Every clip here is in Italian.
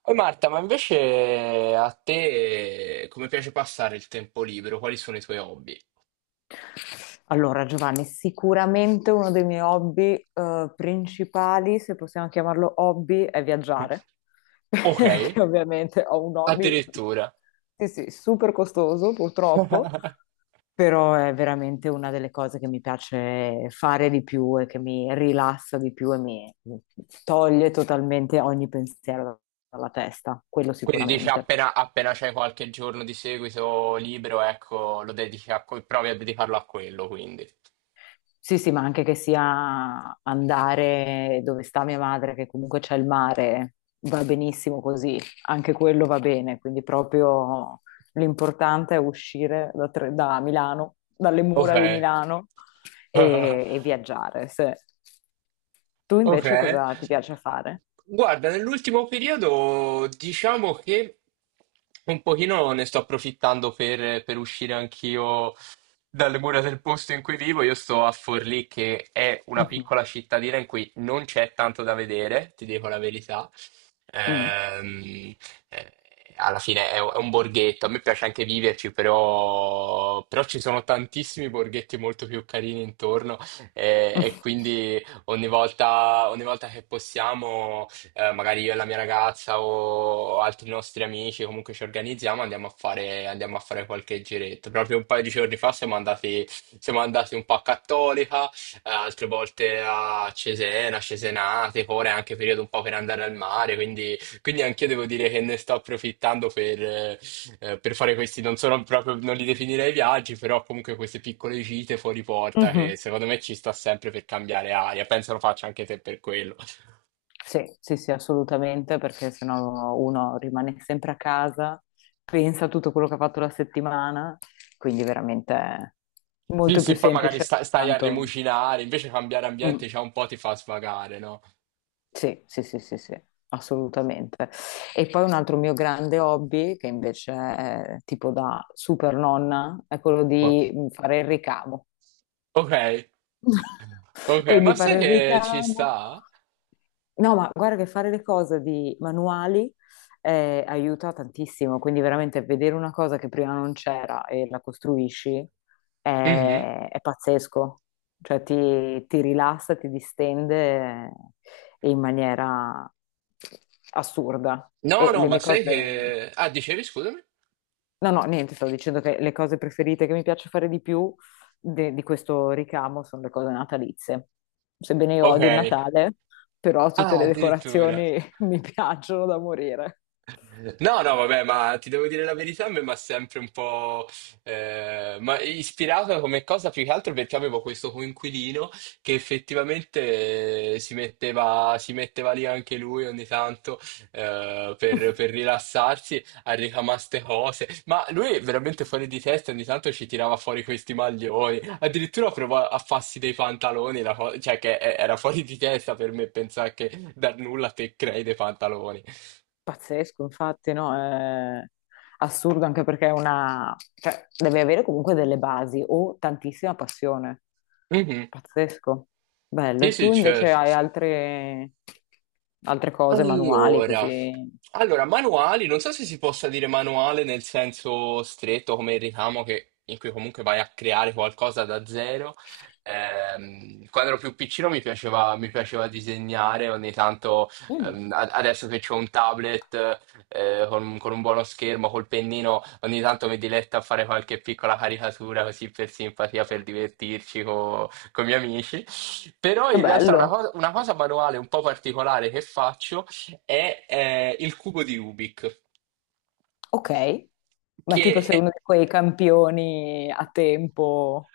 Poi Marta, ma invece a te come piace passare il tempo libero? Quali sono i tuoi hobby? Allora, Giovanni, sicuramente uno dei miei hobby, principali, se possiamo chiamarlo hobby, è viaggiare, Ok, perché ovviamente ho un hobby, addirittura. sì, sì, super costoso purtroppo, però è veramente una delle cose che mi piace fare di più e che mi rilassa di più e mi toglie totalmente ogni pensiero dalla testa, quello Quindi dici sicuramente. appena c'è qualche giorno di seguito libero, ecco, lo dedichi a, provi a dedicarlo a quello, quindi. Sì, sì, ma anche che sia andare dove sta mia madre, che comunque c'è il mare, va benissimo così, anche quello va bene, quindi proprio l'importante è uscire da, da Milano, dalle Ok. mura di Milano e viaggiare. Tu Ok. invece cosa ti piace fare? Guarda, nell'ultimo periodo diciamo che un pochino ne sto approfittando per uscire anch'io dalle mura del posto in cui vivo. Io sto a Forlì, che è una Mhm. piccola cittadina in cui non c'è tanto da vedere, ti dico la verità. Mm. Ehm, eh, Alla fine è un borghetto, a me piace anche viverci, però ci sono tantissimi borghetti molto più carini intorno e quindi ogni volta che possiamo, magari io e la mia ragazza o altri nostri amici, comunque ci organizziamo, andiamo a fare qualche giretto. Proprio un paio di giorni fa siamo andati un po' a Cattolica, altre volte a Cesena, Cesenate, ora è anche periodo un po' per andare al mare, quindi anch'io devo dire che ne sto approfittando per fare questi, non sono proprio, non li definirei viaggi, però comunque queste piccole gite fuori porta che Mhm. secondo me ci sta sempre per cambiare aria. Penso lo faccia anche te per quello. Sì, sì, sì, assolutamente, perché sennò uno rimane sempre a casa, pensa a tutto quello che ha fatto la settimana, quindi veramente è Sì, molto più sì, poi magari semplice stai a intanto. rimucinare, invece cambiare Mm, ambiente già un po' ti fa svagare, no? sì, sì, sì, sì, sì, assolutamente. E poi un altro mio grande hobby, che invece è tipo da super nonna, è quello O- di fare il ricamo. ok, ok, Quindi ma sai fare il che ci ricamo. sta? No, ma guarda che fare le cose di manuali aiuta tantissimo, quindi veramente vedere una cosa che prima non c'era e la costruisci Mhm. È pazzesco, cioè ti rilassa, ti distende in maniera assurda. No, E no, le ma mie sai cose... che, ah, dicevi, scusami? No, no, niente, stavo dicendo che le cose preferite che mi piace fare di più di questo ricamo sono le cose natalizie. Sebbene io Ok. odi il Natale, però tutte Ah, le addirittura. decorazioni mi piacciono da morire. No, no, vabbè, ma ti devo dire la verità, a me mi ha sempre un po' ma ispirato come cosa più che altro perché avevo questo coinquilino che effettivamente si metteva lì anche lui ogni tanto per rilassarsi a ricamare ste cose, ma lui veramente fuori di testa ogni tanto ci tirava fuori questi maglioni, addirittura provò a farsi dei pantaloni, cioè che era fuori di testa per me pensare che da nulla te crei dei pantaloni. Pazzesco, infatti, no? È assurdo anche perché è una... cioè, deve avere comunque delle basi o tantissima passione. Mhm. Pazzesco. Bello. Sì, E sì, tu invece certo. hai altre, altre cose manuali Allora, così? allora, manuali, non so se si possa dire manuale nel senso stretto come il ricamo in cui comunque vai a creare qualcosa da zero. Quando ero più piccino mi piaceva disegnare, ogni tanto, Mm. adesso che ho un tablet con un buono schermo, col pennino, ogni tanto mi diletto a fare qualche piccola caricatura così per simpatia, per divertirci con i miei amici. Però Che in realtà una, bello. co- una cosa manuale un po' particolare che faccio è il cubo di Rubik, Ok. Ma tipo che sei è- uno di quei campioni a tempo.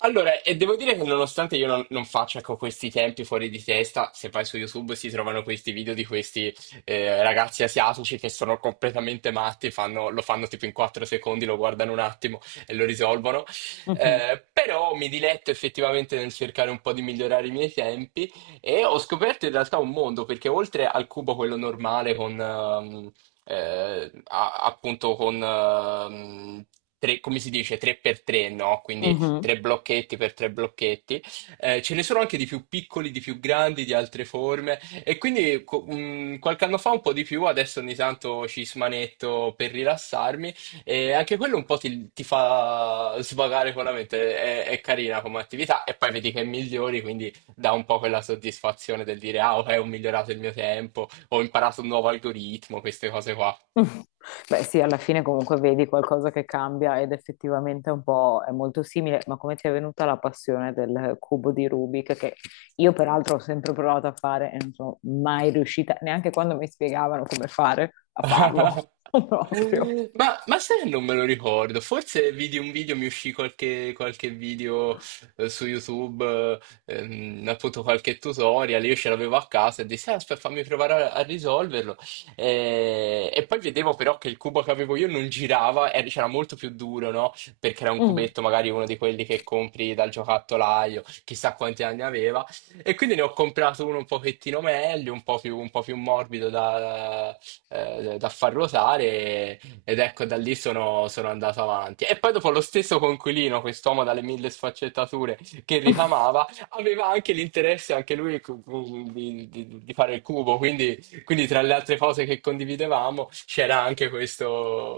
allora, e devo dire che nonostante io non faccia con questi tempi fuori di testa, se vai su YouTube si trovano questi video di questi ragazzi asiatici che sono completamente matti, lo fanno tipo in 4 secondi, lo guardano un attimo e lo risolvono. Mhm, Però mi diletto effettivamente nel cercare un po' di migliorare i miei tempi e ho scoperto in realtà un mondo, perché oltre al cubo quello normale con... a- appunto come si dice, 3x3, no? Quindi mhm. tre blocchetti per tre blocchetti. Ce ne sono anche di più piccoli, di più grandi, di altre forme. E quindi qualche anno fa un po' di più, adesso ogni tanto ci smanetto per rilassarmi. E anche quello un po' ti fa svagare con la mente. È carina come attività. E poi vedi che migliori, quindi dà un po' quella soddisfazione del dire: Ah, ok, ho migliorato il mio tempo, ho imparato un nuovo algoritmo, queste cose qua. Beh, sì, alla fine comunque vedi qualcosa che cambia ed effettivamente è un po' è molto simile, ma come ti è venuta la passione del cubo di Rubik che io peraltro ho sempre provato a fare e non sono mai riuscita, neanche quando mi spiegavano come fare, a farlo proprio. Ma sai che non me lo ricordo, forse vidi un video, mi uscì qualche video su YouTube, appunto qualche tutorial, io ce l'avevo a casa e dissi, "Ah, aspetta, fammi provare a risolverlo. E poi vedevo però che il cubo che avevo io non girava, c'era molto più duro, no? Perché era un Mm. cubetto, magari uno di quelli che compri dal giocattolaio, chissà quanti anni aveva. E quindi ne ho comprato uno un pochettino meglio, un po' più morbido da far ruotare ed ecco da lì sono andato avanti. E poi dopo lo stesso Conquilino, quest'uomo dalle mille sfaccettature che ricamava, aveva anche l'interesse anche lui di fare il cubo, quindi tra le altre cose che condividevamo c'era anche questo,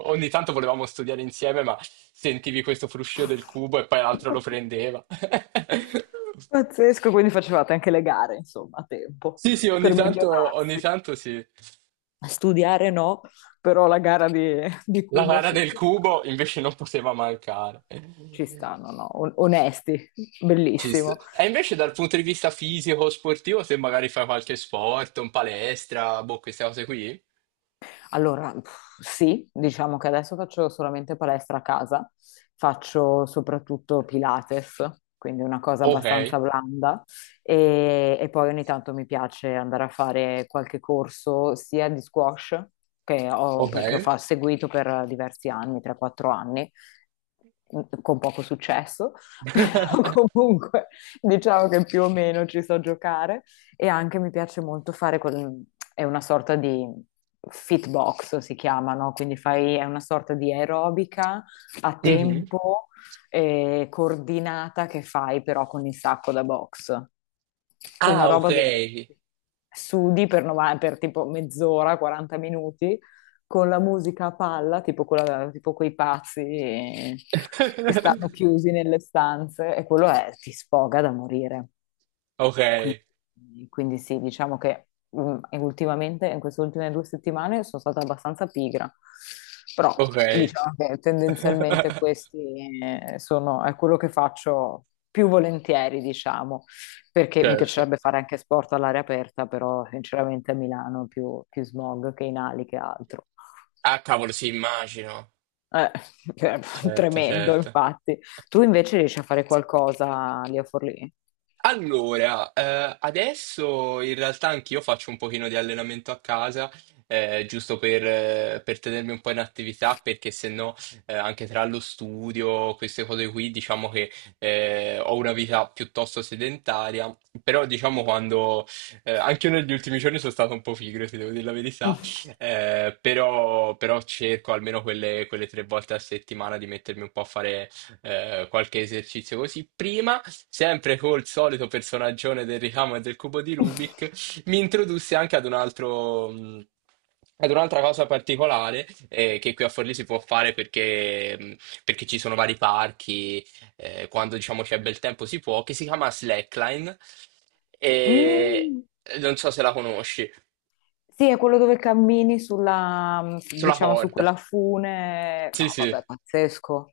ogni tanto volevamo studiare insieme, ma sentivi questo fruscio del cubo e poi l'altro lo prendeva. Pazzesco, quindi facevate anche le gare, insomma, a tempo, Sì, sì, per ogni migliorarsi. tanto sì. Studiare no, però la gara di La cubo vara sì, del ci sta, cubo invece non poteva mancare. ci stanno, no? No, onesti, Ci sta. bellissimo. E invece dal punto di vista fisico, sportivo, se magari fai qualche sport, un palestra, boh, queste cose qui. Allora, pff, sì, diciamo che adesso faccio solamente palestra a casa, faccio soprattutto Pilates, quindi una cosa Ok, abbastanza blanda e poi ogni tanto mi piace andare a fare qualche corso sia di squash che ho, ok. Seguito per diversi anni, 3-4 anni, con poco successo, però comunque diciamo che più o meno ci so giocare e anche mi piace molto fare quel, è una sorta di fitbox si chiama, no? Quindi fai, è una sorta di aerobica a Mhm. tempo coordinata che fai però con il sacco da box. Una Ah, ok. roba dove sudi per, per tipo mezz'ora, 40 minuti, con la musica a palla, tipo, tipo quei pazzi che stanno chiusi nelle stanze, e quello è, ti sfoga da morire. Ok, Quindi, quindi sì, diciamo che mm, e ultimamente, in queste ultime 2 settimane, sono stata abbastanza pigra, però ok. diciamo che tendenzialmente questi sono, è quello che faccio più volentieri, diciamo, perché mi Certo. piacerebbe fare anche sport all'aria aperta, però sinceramente a Milano è più, più smog che in ali che altro. Ah, cavolo, sì, immagino. Eh, cioè, Certo, tremendo, certo. infatti. Tu invece riesci a fare qualcosa lì a Forlì? Allora, adesso in realtà anch'io faccio un pochino di allenamento a casa, giusto per tenermi un po' in attività, perché se no, anche tra lo studio, queste cose qui, diciamo che ho una vita piuttosto sedentaria, però diciamo quando, anche io negli ultimi giorni sono stato un po' pigro, se devo dire la verità, però cerco almeno quelle tre volte a settimana di mettermi un po' a fare qualche esercizio così prima, sempre col solito personaggione del ricamo e del cubo di Rubik, mi introdusse anche ad un altro. Ad un'altra cosa particolare che qui a Forlì si può fare perché, perché ci sono vari parchi, quando diciamo c'è bel tempo si può, che si chiama slackline e Mm. non so se la conosci, Sì, è quello dove cammini sulla, sulla diciamo, su corda. quella fune. No, Sì, sì. vabbè, pazzesco.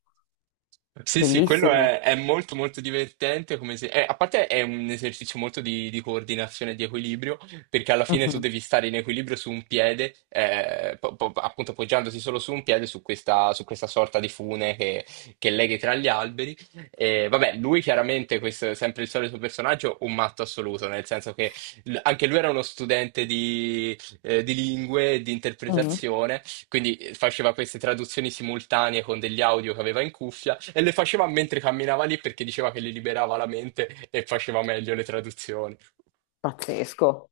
Sì, sì, quello Bellissimo. è molto molto divertente, come a parte è un esercizio molto di coordinazione e di equilibrio, perché alla fine tu Mhm. devi stare in equilibrio su un piede, appunto appoggiandosi solo su un piede, su questa sorta di fune che leghi tra gli alberi. E, vabbè, lui chiaramente, questo è sempre il solito personaggio, un matto assoluto, nel senso che anche lui era uno studente di lingue, e di Mhm. interpretazione, quindi faceva queste traduzioni simultanee con degli audio che aveva in cuffia e le faceva mentre camminava lì perché diceva che gli liberava la mente e faceva meglio le traduzioni. Pazzesco.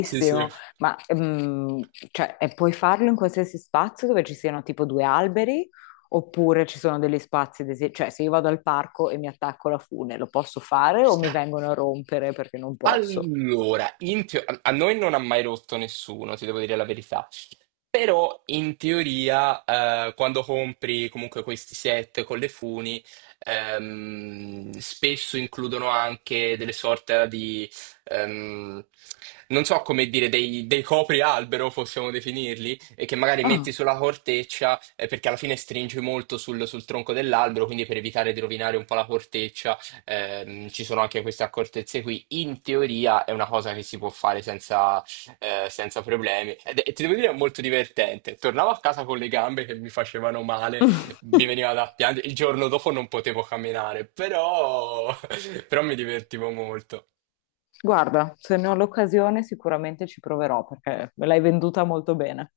Sì, sì. Ma cioè, e puoi farlo in qualsiasi spazio dove ci siano tipo due alberi, oppure ci sono degli spazi, cioè se io vado al parco e mi attacco alla fune, lo posso fare o mi vengono a rompere perché non posso? Allora, a noi non ha mai rotto nessuno, ti devo dire la verità. Però in teoria, quando compri comunque questi set con le funi, spesso includono anche delle sorte di, ehm, non so come dire, dei coprialbero, possiamo definirli, e che magari Ah. metti sulla corteccia, perché alla fine stringi molto sul tronco dell'albero, quindi per evitare di rovinare un po' la corteccia, ci sono anche queste accortezze qui. In teoria è una cosa che si può fare senza problemi. Ti devo dire, è molto divertente. Tornavo a casa con le gambe che mi facevano male, mi veniva da piangere. Il giorno dopo non potevo camminare, però, però mi divertivo molto. Guarda, se ne ho l'occasione sicuramente ci proverò perché me l'hai venduta molto bene.